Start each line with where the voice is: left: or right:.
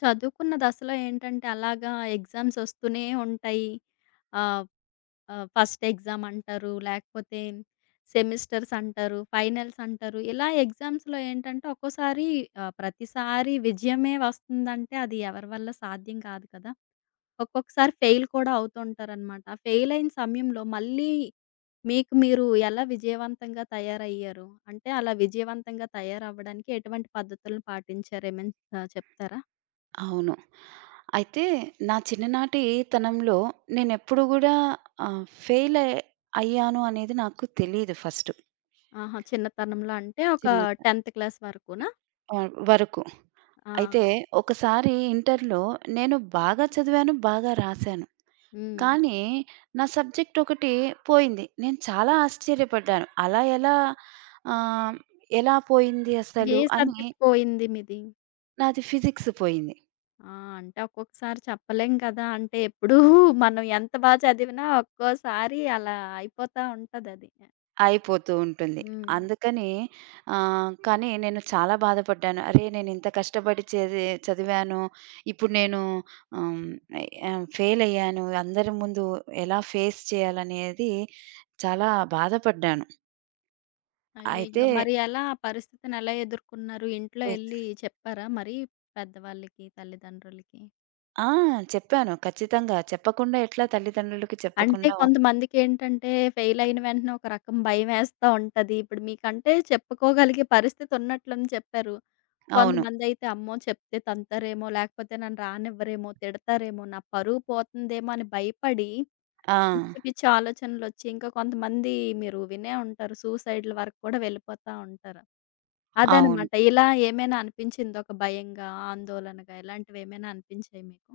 left: చదువుకున్న దశలో ఏంటంటే అలాగా ఎగ్జామ్స్ వస్తూనే ఉంటాయి. ఆహ్, ఆహ్, ఫస్ట్ ఎగ్జామ్ అంటారు. లేకపోతే సెమిస్టర్స్ అంటారు. ఫైనల్స్ అంటారు. ఇలా ఎగ్జామ్స్‌లో ఏంటంటే ఒక్కోసారి ప్రతిసారి విజయమే వస్తుందంటే అది ఎవరి వల్ల సాధ్యం కాదు కదా! ఒక్కొక్కసారి ఫెయిల్ కూడా అవుతుంటారనమాట. ఆ ఫెయిల్ అయిన సమయంలో మళ్ళీ మీకు మీరు ఎలా విజయవంతంగా తయారయ్యారు? అంటే అలా విజయవంతంగా తయారవ్వడానికి ఎటువంటి పద్ధతులను పాటించారు? ఏమైనా చెప్తారా?
right: అవును. అయితే నా చిన్ననాటి తనంలో నేనెప్పుడు గూడా ఫెయిల్ అయ్యాను అనేది నాకు తెలీదు ఫస్ట్.
left: ఆహా! చిన్నతనంలో అంటే ఒక
right: చిన్న
left: 10థ్ క్లాస్ వరకునా?
right: వరకు.
left: ఆ!
right: అయితే ఒకసారి ఇంటర్‌లో నేను బాగా చదివాను, బాగా రాసాను.
left: హ్మ్.
right: కానీ నా సబ్జెక్ట్ ఒకటి పోయింది. నేను చాలా ఆశ్చర్యపడ్డాను. అలా ఎలా ఆహ్, ఎలా పోయింది
left: ఏ
right: అసలు అని
left: సబ్జెక్ట్ పోయింది మీది?
right: నాది ఫిజిక్స్ పోయింది.
left: ఆ! అంటే ఒక్కొక్కసారి చెప్పలేం కదా! అంటే ఎప్పుడూ మనం ఎంత బా చదివినా ఒక్కోసారి అలా అయిపోతా ఉంటదది.
right: అయిపోతూ ఉంటుంది.
left: హ్మ్.
right: అందుకని కానీ నేను చాలా బాధపడ్డాను. అరే! నేనింత కష్టపడి చదివాను. ఇప్పుడు నేను ఆహ్, ఆహ్, ఫెయిల్ అయ్యాను. అందరి ముందు ఎలా ఫేస్ చేయాలనేది చాలా బాధపడ్డాను. అయితే
left: అయ్యయ్యో! మరి ఎలా ఆ పరిస్థితిని ఎలా ఎదుర్కొన్నారు? ఇంట్లో
right: ఎస్
left: ఎళ్లి చెప్పారా మరి పెద్దవాళ్ళకి, తల్లిదండ్రులకి?
right: ఆ! చెప్పాను. ఖచ్చితంగా చెప్పకుండా ఎట్లా తల్లిదండ్రులకి
left: అంటే
right: చెప్పకుండా
left: కొంతమందికేంటంటే ఫెయిల్ అయిన వెంటనే ఒక రకం భయమేస్తా ఉంటది. ఇప్పుడు మీకంటే చెప్పుకోగలిగే పరిస్థితి ఉన్నట్లుంది చెప్పారు.
right: అవును.
left: కొంతమందయితే అమ్మో! చెప్తే తంతారేమో, లేకపోతే నన్ను రానివ్వరేమో, తిడతారేమో, నా పరువు పోతుందేమో అని భయపడి
right: ఆ!
left: పిచ్చి పిచ్చి ఆలోచనలొచ్చి, ఇంకా కొంతమంది మీరు వినే ఉంటారు. సూసైడ్‌ల వరకు కూడా వెళ్ళిపోతా ఉంటారు.
right: అవును.
left: అదనమాట. ఇలా ఏమైనా అనిపించిందా? ఒక భయంగా, ఆందోళనగా ఇలాంటివేమైనా అనిపించాయి మీకు?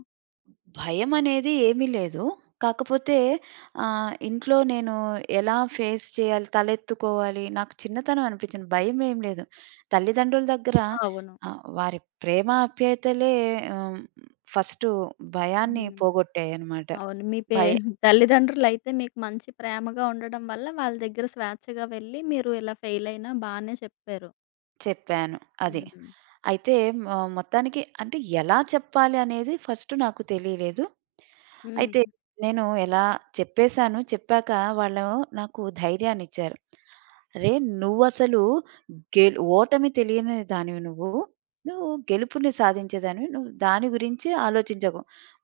right: భయమనేది ఏమీ లేదు. కాకపోతే ఇంట్లో నేను ఎలా ఫేస్ చేయాలి? తలెత్తుకోవాలి? నాకు చిన్నతనం అనిపించింది. భయమేం లేదు. తల్లిదండ్రుల దగ్గర
left: అవును.
right: వారి ప్రేమ ఆప్యాయతలే ఆహ్, ఫస్టు భయాన్ని
left: హ్మ్.
right: పోగొట్టాయనమాట.
left: అవును. మీ పే
right: భయ
left: తల్లిదండ్రులయితే మీకు మంచి ప్రేమగా ఉండడం వల్ల వాళ్ళ దగ్గర స్వేచ్ఛగా వెళ్ళి మీరు ఇలా ఫెయిల్ అయినా బానే చెప్పారు.
right: చెప్పాను. అది.
left: హ్మ్.
right: అయితే మొత్తానికి అంటే ఎలా చెప్పాలి అనేది ఫస్ట్ నాకు తెలియలేదు.
left: హ్మ్.
right: అయితే నేను ఎలా చెప్పేసాను. చెప్పాక వాళ్ళు నాకు ధైర్యాన్నిచ్చారు. "అరేయ్! నువ్వసలు ఓటమి తెలియని దానివి నువ్వు. నువ్వు గెలుపుని సాధించేదానివి. నువ్వు దాని గురించి ఆలోచించకు.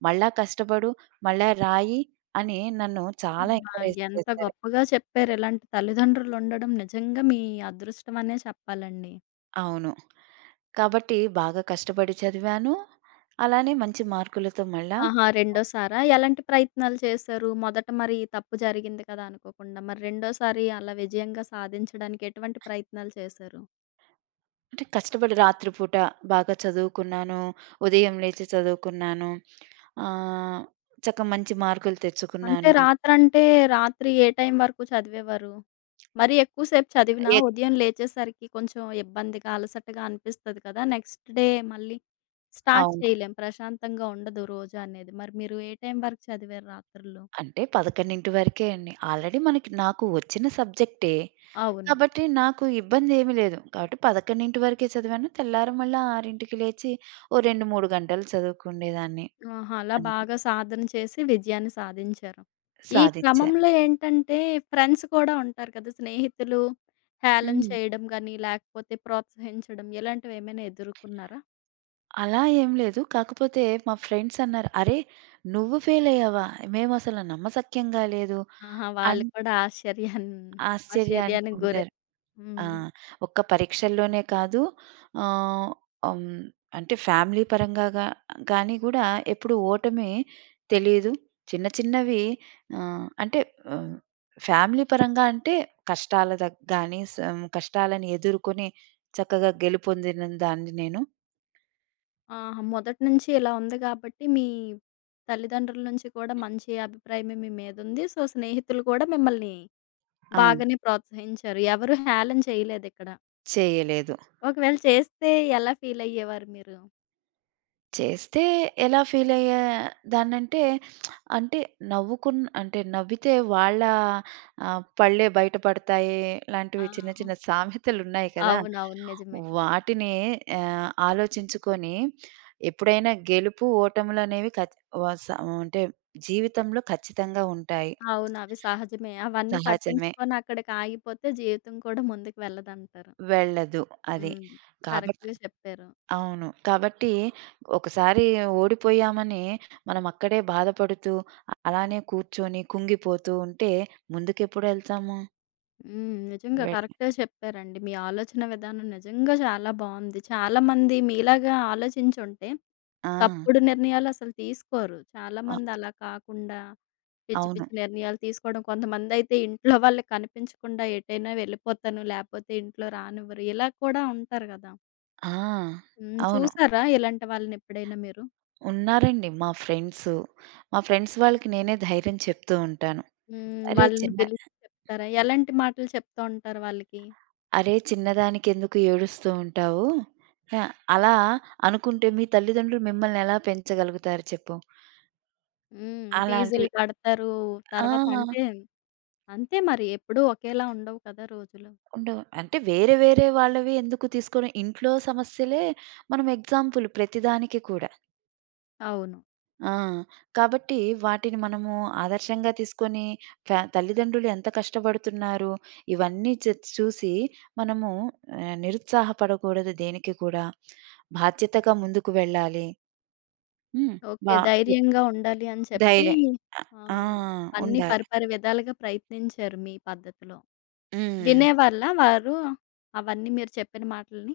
right: మళ్ళా కష్టపడు, మళ్ళా రాయి" అని నన్ను చాలా
left: అబ్బా!
right: ఎంకరేజ్
left: ఎంత
right: చేశారు.
left: గొప్పగా చెప్పారు. ఇలాంటి తల్లిదండ్రులుండడం నిజంగా మీ అదృష్టం అనే చెప్పాలండి.
right: అవును. కాబట్టి బాగా కష్టపడి చదివాను. అలానే మంచి మార్కులతో మళ్ళా
left: ఆహా! రెండోసారా? ఎలాంటి ప్రయత్నాలు చేశారు? మొదట మరి తప్పు జరిగింది కదా అనుకోకుండా. మరి రెండోసారి అలా విజయంగా సాధించడానికి ఎటువంటి ప్రయత్నాలు చేశారు?
right: అంటే కష్టపడి రాత్రిపూట బాగా చదువుకున్నాను. ఉదయం లేచి చదువుకున్నాను. ఆహ్, చక్క మంచి మార్కులు
left: అంటే
right: తెచ్చుకున్నాను.
left: రాత్రి ఏ టైం వరకు చదివేవారు? మరి ఎక్కువ సేపు చదివినా
right: ఏ
left: ఉదయం లేచేసరికి కొంచెం ఇబ్బందిగా, అలసటగా అనిపిస్తది కదా! నెక్స్ట్ డే మళ్ళీ స్టార్ట్
right: అవును.
left: చేయలేం. ప్రశాంతంగా ఉండదు రోజు అనేది. మరి మీరు ఏ టైం వరకు చదివారు రాత్రులు?
right: అంటే 11 వరకే అండి. ఆల్రెడీ నాకు వచ్చిన సబ్జెక్టే.
left: అవును.
right: కాబట్టి నాకు ఇబ్బందేమీ లేదు. కాబట్టి 11 వరకే చదివాను. తెల్లారి మళ్ళా 6కి లేచి ఓ 2, 3 గంటలు చదువుకునేదాన్ని.
left: ఆహా! అలా
right: అంతే
left: బాగా సాధన చేసి విజయాన్ని సాధించారు. ఈ
right: సాధిచ్చా.
left: క్రమంలో ఏంటంటే ఫ్రెండ్స్ కూడా ఉంటారు కదా! స్నేహితులు హేళన
right: హ్మ్.
left: చేయడం గాని, లేకపోతే ప్రోత్సహించడం ఇలాంటివేమైనా ఎదుర్కొన్నారా?
right: అలా ఏం లేదు. కాకపోతే మా ఫ్రెండ్స్ అన్నారు, "అరే! నువ్వు ఫెయిలయ్యావా? మేమసలు నమ్మశక్యంగా లేదు"
left: ఆహా!
right: అన్
left: వాళ్ళు కూడా
right: ఆశ్చర్యానికి
left: ఆశ్చర్యానికి గురై
right: పొందారు. ఆ!
left: హ్మ్.
right: ఒక్క పరీక్షల్లోనే కాదు ఆహ్, హ్మ్. అంటే ఫ్యామిలీ పరంగా గాని గూడా ఎప్పుడు ఓటమి తెలీదు. చిన్న చిన్నవి అంటే ఆహ్, ఫ్యామిలీ పరంగా అంటే కష్టాల దగ్ గాని సం కష్టాలను ఎదుర్కొని చక్కగా గెలుపొందిన దాన్ని నేను
left: ఆహా! మొదటి నుంచి ఇలా ఉంది కాబట్టి మీ తల్లిదండ్రుల నుంచి కూడా మంచి అభిప్రాయమే మీ మీదుంది. సో, స్నేహితులు కూడా మిమ్మల్ని
right: ఆ!
left: బాగానే ప్రోత్సహించారు. ఎవరు హేళన చేయలేదిక్కడ.
right: చేయలేదు.
left: ఒకవేళ చేస్తే ఎలా ఫీలయ్యేవారు మీరు?
right: చేస్తే ఎలా ఫీలయ్యేదాన్నంటే, అంటే నవ్వుకున్ అంటే నవ్వితే వాళ్ళ పళ్ళే బయట పడతాయి
left: ఆ!
right: లాంటివి చిన్న చిన్న సామెతలున్నాయి కదా!
left: అవునవును. నిజమే.
right: వాటిని ఆలోచించుకొని ఎప్పుడైనా గెలుపు, ఓటములనేవి ఖచ్ వ స అంటే జీవితంలో ఖచ్చితంగా ఉంటాయి.
left: అవును. అవి సహజమే. అవన్నీ
right: సహజమే.
left: పట్టించుకొని అక్కడికి ఆగిపోతే జీవితం కూడా ముందుకు వెళ్ళదంటారు.
right: వెళ్ళదు అది.
left: హ్మ్.
right: కాబ
left: కరెక్ట్‌గా చెప్పారు.
right: అవును. కాబట్టి ఒకసారి ఓడిపోయామని మనం అక్కడే బాధపడుతూ, అలానే కూర్చొని కుంగిపోతూ ఉంటే ముందుకెప్పుడెళ్తాము?
left: హ్మ్. నిజంగా
right: వెళ్
left: కరెక్ట్‌గా చెప్పారండి. మీ ఆలోచన విధానం నిజంగా చాలా బావుంది. చాలామంది మీలాగా ఆలోచించుంటే
right: ఆ!
left: తప్పుడు నిర్ణయాలు అసలు తీసుకోరు.
right: అ
left: చాలామంది అలా కాకుండా పిచ్చి
right: అవును.
left: పిచ్చి నిర్ణయాలు తీసుకోవడం. కొంతమందైతే ఇంట్లో వాళ్ళకి కనిపించకుండా ఎటైనా వెళ్ళిపోతాను, లేపోతే ఇంట్లో రానివ్వరు. ఇలా కూడా ఉంటారు గదా!
right: ఆ!
left: హ్మ్.
right: అవును.
left: చూసారా ఇలాంటి వాళ్ళనెప్పుడైనా మీరు?
right: ఉన్నారండి మా ఫ్రెండ్సు. మా ఫ్రెండ్స్ వాళ్ళకి నేనే ధైర్యం చెప్తూ ఉంటాను.
left: హ్మ్.
right: "అరే
left: వాళ్ళని
right: చిన్న
left: పిలిచి చెప్తారా? ఎలాంటి మాటలు చెప్తూ ఉంటారు వాళ్ళకి?
right: "అరే చిన్నదానికెందుకు ఏడుస్తూ ఉంటావు? ఆ! అలా అనుకుంటే మీ తల్లిదండ్రులు మిమ్మల్ని ఎలా పెంచగలుగుతారు చెప్పు?"
left: హ్మ్.
right: అలాంటివి
left: ఫీజులు కడతారు. తర్వాత
right: ఆ!
left: అంటే అంతే మరి ఎప్పుడూ ఒకేలా ఉండవు కదా రోజులు.
right: ఉండవు. అంటే వేరే వేరే వాళ్ళవి ఎందుకు తీసుకోను. ఇంట్లో సమస్యలే మనం ఎగ్జాంపుల్ ప్రతిదానికి కూడా.
left: అవును.
right: ఆ! కాబట్టి వాటిని మనము ఆదర్శంగా తీసుకొని తల్లిదండ్రులు ఎంత కష్టపడుతున్నారు, ఇవన్నీ చూసి మనము నిరుత్సాహపడకూడదు దేనికి కూడా. బాధ్యతగా ముందుకు వెళ్ళాలి. హ్మ్.
left: ఓకే.
right: బా
left: ధైర్యంగా ఉండాలి అని చెప్పి
right: ధైర్యం
left: ఆ!
right: ఆ!
left: అన్ని
right: ఉండాలి.
left: పరిపరి విధాలుగా ప్రయత్నించారు మీ పద్ధతిలో.
right: హ్మ్.
left: వినేవాళ్ళా వారు అవన్నీ మీరు చెప్పిన మాటలని?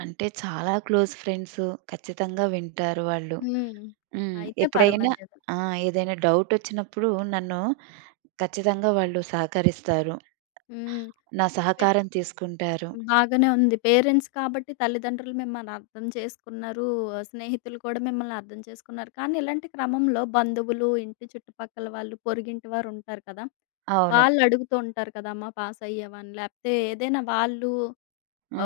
right: అంటే చాలా క్లోజ్ ఫ్రెండ్స్ ఖచ్చితంగా వింటారు వాళ్ళు.
left: హ్మ్.
right: హ్మ్.
left: అయితే
right: ఎప్పుడైనా
left: పర్వాలేదు.
right: ఆ! ఏదైనా డౌటొచ్చినప్పుడు నన్ను ఖచ్చితంగా వాళ్ళు సహకరిస్తారు.
left: హ్మ్.
right: నా
left: పె
right: సహకారం తీసుకుంటారు.
left: బాగానే ఉంది. పేరెంట్స్ కాబట్టి తల్లిదండ్రులు మిమ్మల్ని అర్థం చేసుకున్నారు. స్నేహితులు కూడా మిమ్మల్ని అర్థం చేసుకున్నారు. కానీ ఇలాంటి క్రమంలో బంధువులు, ఇంటి చుట్టుపక్కల వాళ్ళు, పొరుగింటి వారు ఉంటారు కదా!
right: అవును.
left: వాళ్ళు అడుగుతూ ఉంటారు కదా! అమ్మ పాస్ అయ్యావా అని లేకపోతే ఏదైనా వాళ్ళు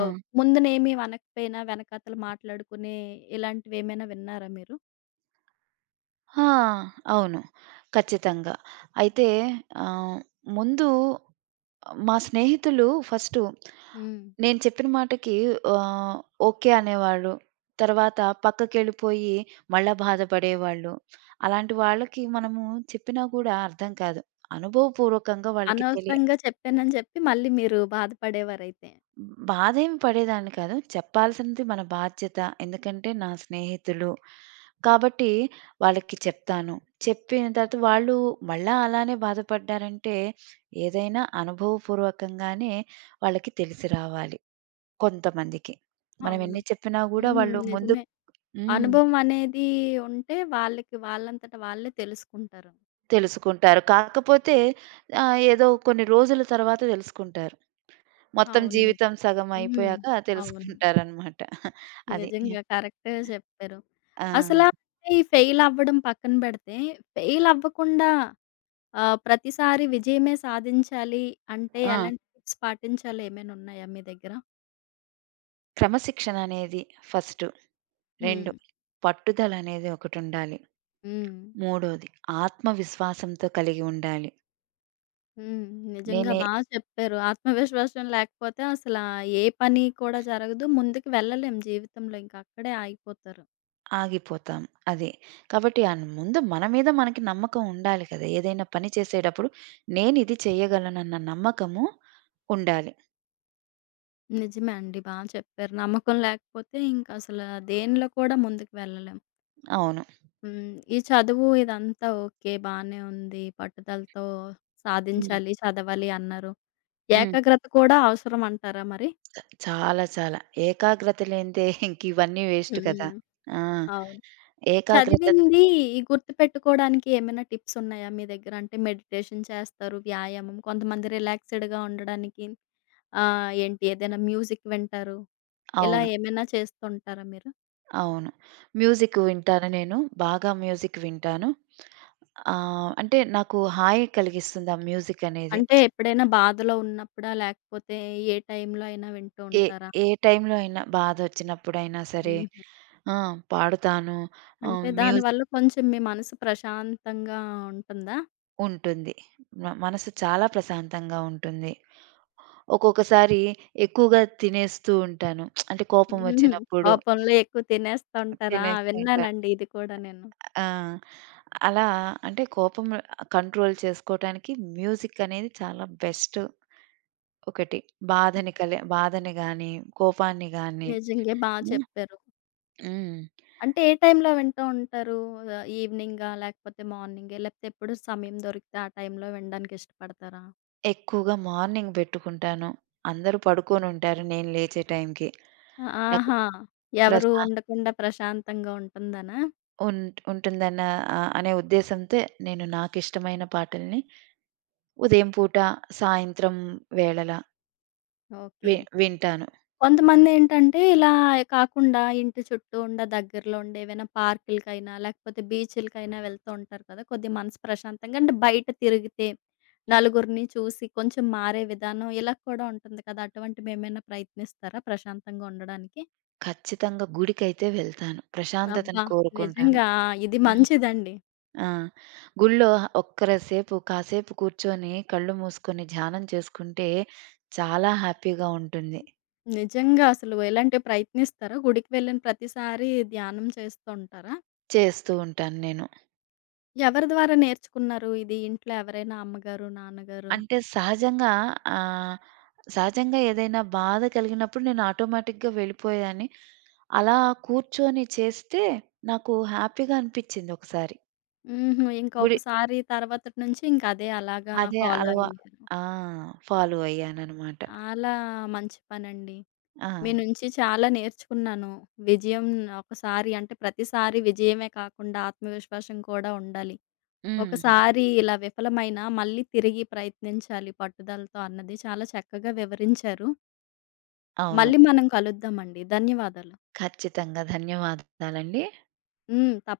left: ఆహ్, ముందునేమి అనకపోయినా వెనకాతల మాట్లాడుకునే ఇలాంటివేమైనా విన్నారా మీరు?
right: ఆ! అవును. ఖచ్చితంగా. అయితే ఆహ్, ముందు మా స్నేహితులు ఫస్టు
left: హ్మ్.
right: నేను చెప్పిన మాటకి ఆహ్, ఓకే అనేవాళ్ళు. తర్వాత పక్కకెళ్ళిపోయి మళ్ళా బాధపడేవాళ్ళు. అలాంటి వాళ్ళకి మనము చెప్పినా గూడా అర్థం కాదు. అనుభవపూర్వకంగా వాళ్ళకి తెలియ
left: అనవసరంగా చెప్పానని చెప్పి మళ్ళీ మీరు బాధపడేవారైతే.
right: బాధేమి పడేదాన్ని కాదు. చెప్పాల్సినది మన బాధ్యత. ఎందుకంటే నా స్నేహితులు. కాబట్టి వాళ్ళకి చెప్తాను. చెప్పిన తర్వాత వాళ్ళు మళ్ళా అలానే బాధపడ్డారంటే ఏదైనా అనుభవపూర్వకంగానే వాళ్ళకి తెలిసి రావాలి కొంతమందికి. మనం
left: అవును.
right: ఎన్ని చెప్పినా గూడా
left: హ్మ్.
right: వాళ్ళు ముందు
left: నిజమే.
right: హ్మ్.
left: అనుభవం అనేది ఉంటే వాళ్ళకి వాళ్ళంతట వాళ్ళే తెలుసుకుంటారు.
right: తెలుసుకుంటారు. కాకపోతే ఏదో కొన్ని రోజుల తర్వాత తెలుసుకుంటారు. మొత్తం
left: అవును. నిజం.
right: జీవితం సగం
left: హ్మ్.
right: అయిపోయాక
left: అవును.
right: తెలుసుకుంటారనమాట. అది.
left: నిజంగా కరెక్టే చెప్పారు.
right: ఆ!
left: అసల అంటే ఈ ఫెయిల్ అవ్వడం పక్కన పెడితే, ఫెయిల్ అవ్వకుండా ప్రతిసారి విజయమే సాధించాలి అంటే
right: ఆ!
left: ఎలాంటి టిప్స్ పాటించాలో ఏమైనా ఉన్నాయా మీ దగ్గర?
right: క్రమశిక్షణ అనేది ఫస్టు. 2
left: హ్మ్.
right: పట్టుదల అనేది ఒకటుండాలి.
left: హ్మ్.
right: మూడోది ఆత్మవిశ్వాసంతో కలిగి ఉండాలి.
left: హ్మ్. నిజంగా
right: నేనే
left: బా చెప్పారు. ఆత్మవిశ్వాసం లేకపోతే అసలా ఏ పని కూడా జరగదు. ముందుకు వెళ్ళలేం జీవితంలో. ఇంక అక్కడే ఆగిపోతారు.
right: ఆగిపోతాం అది. కాబట్టి ఆన్ ముందు మన మీద మనకి నమ్మకం ఉండాలి కదా! ఏదైనా పని చేసేటప్పుడు నేనిది చేయగలనన్న నమ్మకము ఉండాలి.
left: నిజమే అండి. బా చెప్పారు. నమ్మకం లేకపోతే ఇంక అసలు దేనిలో కూడా ముందుకు వెళ్ళలేం.
right: అవును.
left: హ్మ్. ఈ చదువు ఇదంతా ఓకే. బానే ఉంది. పట్టుదలతో
right: హ్మ్.
left: సాధించాలి, చదవాలి అన్నారు.
right: హ్మ్.
left: ఏకాగ్రత కూడా అవసరం అంటారా మరి?
right: చాలా చాలా. ఏకాగ్రత లేనిదే ఇంకివన్నీ వేస్ట్ కదా!
left: హ్మ్.
right: ఆ!
left: అవును.
right: ఏకాగ్రత
left: చదివింది గుర్తుపెట్టుకోడానికి ఏమైనా టిప్స్ ఉన్నాయా మీ దగ్గర? అంటే మెడిటేషన్ చేస్తారు, వ్యాయామం కొంతమంది రిలాక్స్‌డ్‌గా ఉండడానికి ఏంటి ఏదైనా మ్యూజిక్ వింటారు. ఇలా
right: అవును.
left: ఏమైనా చేస్తుంటారా మీరు?
right: అవును. మ్యూజిక్ వింటాను నేను. బాగా మ్యూజిక్ వింటాను. అంటే నాకు హాయి కలిగిస్తుంది ఆ మ్యూజిక్ అనేది.
left: అంటే ఎప్పుడైనా బాధలో ఉన్నప్పుడా? లేకపోతే ఏ టైంలో అయినా వింటూ
right: ఏ
left: ఉంటారా?
right: ఏ టైంలో అయినా బాధొచ్చినప్పుడైనా సరే
left: హుహు.
right: ఆ! పాడుతాను.
left: అంటే
right: మ్యూజిక్
left: దానివల్ల కొంచెం మీ మనసు ప్రశాంతంగా ఉంటుందా?
right: ఉంటుంది. మనసు చాలా ప్రశాంతంగా ఉంటుంది. ఒక్కొక్కసారి ఎక్కువగా తినేస్తూ ఉంటాను. అంటే కోపం
left: హుహు.
right: వచ్చినప్పుడు
left: కోపంలో ఎక్కువ తినేస్తుంటారా?
right: తినేస్తూ ఉంటాను.
left: విన్నానండి ఇది కూడా నేను.
right: ఆ! అలా అంటే కోపం కంట్రోల్ చేసుకోవటానికి మ్యూజిక్ అనేది చాలా బెస్ట్ ఒకటి. బాధని గానీ, కోపాన్ని గానీ
left: నిజంగే బా
right: హ్మ్.
left: చెప్పారు.
right: హ్మ్.
left: అంటే ఏ టైంలో వింటూ ఉంటారు? ఈవినింగా? లేకపోతే మార్నింగే? లేకపోతే ఎప్పుడు సమయం దొరికితే ఆ టైంలో వినడానికి ఇష్టపడతారా?
right: ఎక్కువగా మార్నింగ్ బెట్టుకుంటాను. అందరూ పడుకొనుంటారు నేను లేచే టైంకి. నాకు
left: ఆహా! ఎవరు
right: ప్రశా
left: ఉండకుండా ప్రశాంతంగా ఉంటుందనా?
right: ఉం ఉంటుందన్న అనే ఉద్దేశంతో నేను నాకిష్టమైన పాటల్ని ఉదయం పూట, సాయంత్రం వేళల
left: ఓకే.
right: వి వింటాను.
left: కొంతమందేంటంటే ఇలా కాకుండా ఇంటి చుట్టూ ఉండే దగ్గరలో ఉండే ఏవైనా పార్కులకైనా, లేకపోతే బీచ్‌లకైనా వెళ్తూ ఉంటారు కదా! కొద్దిగా మనసు ప్రశాంతంగా అంటే బయట తిరిగితే నలుగురిని చూసి కొంచెం మారే విధానం ఇలా కూడా ఉంటుంది కదా! అటువంటివేమైనా ప్రయత్నిస్తారా ప్రశాంతంగా ఉండడానికి?
right: ఖచ్చితంగా గుడికైతే వెళ్తాను. ప్రశాంతతను
left: అబ్బా!
right: కోరుకుంటాను.
left: నిజంగా ఇది
right: హ్మ్.
left: మంచిదండి.
right: ఆ! గుళ్ళో కాసేపు కూర్చొని కళ్ళు మూసుకొని ధ్యానం చేసుకుంటే చాలా హ్యాపీగా ఉంటుంది.
left: నిజంగా అసలు ఎలాంటి ప్రయత్నిస్తారా? గుడికి వెళ్ళిన ప్రతిసారి ధ్యానం చేస్తుంటారా?
right: చేస్తూ ఉంటాను నేను.
left: ఎవరి ద్వారా నేర్చుకున్నారు ఇది? ఇంట్లో ఎవరైనా అమ్మగారు, నాన్నగారు?
right: అంటే సహజంగా ఆహ్, సహజంగా ఏదైనా బాధ కలిగినప్పుడు నేను ఆటోమేటిక్‌గా వెళ్ళిపోయేదాన్ని. అలా కూర్చొని చేస్తే నాకు హ్యాపీగా అనిపిచ్చింది ఒకసారి.
left: హుహు. ఇంకా
right: గుడి
left: ఒకసారి తర్వాతటి నుంచి ఇంక అదే అలాగా
right: అదే
left: ఫాలో
right: అలవా
left: అయ్యారు.
right: ఆ! ఫాలో అయ్యాననమాట.
left: అలా మంచి పనండి.
right: ఆ!
left: మీ నుంచి చాలా నేర్చుకున్నాను. విజయం ఒకసారి అంటే ప్రతిసారి విజయమే కాకుండా ఆత్మవిశ్వాసం కూడా ఉండాలి.
right: హ్మ్.
left: ఒకసారి ఇలా విఫలమైనా మళ్ళీ తిరిగి ప్రయత్నించాలి పట్టుదలతో అన్నది చాలా చక్కగా వివరించారు.
right: అవును.
left: మళ్ళీ మనం కలుద్దామండి. ధన్యవాదాలు.
right: ఖచ్చితంగా. ధన్యవాదాలండి.
left: హ్మ్. తప్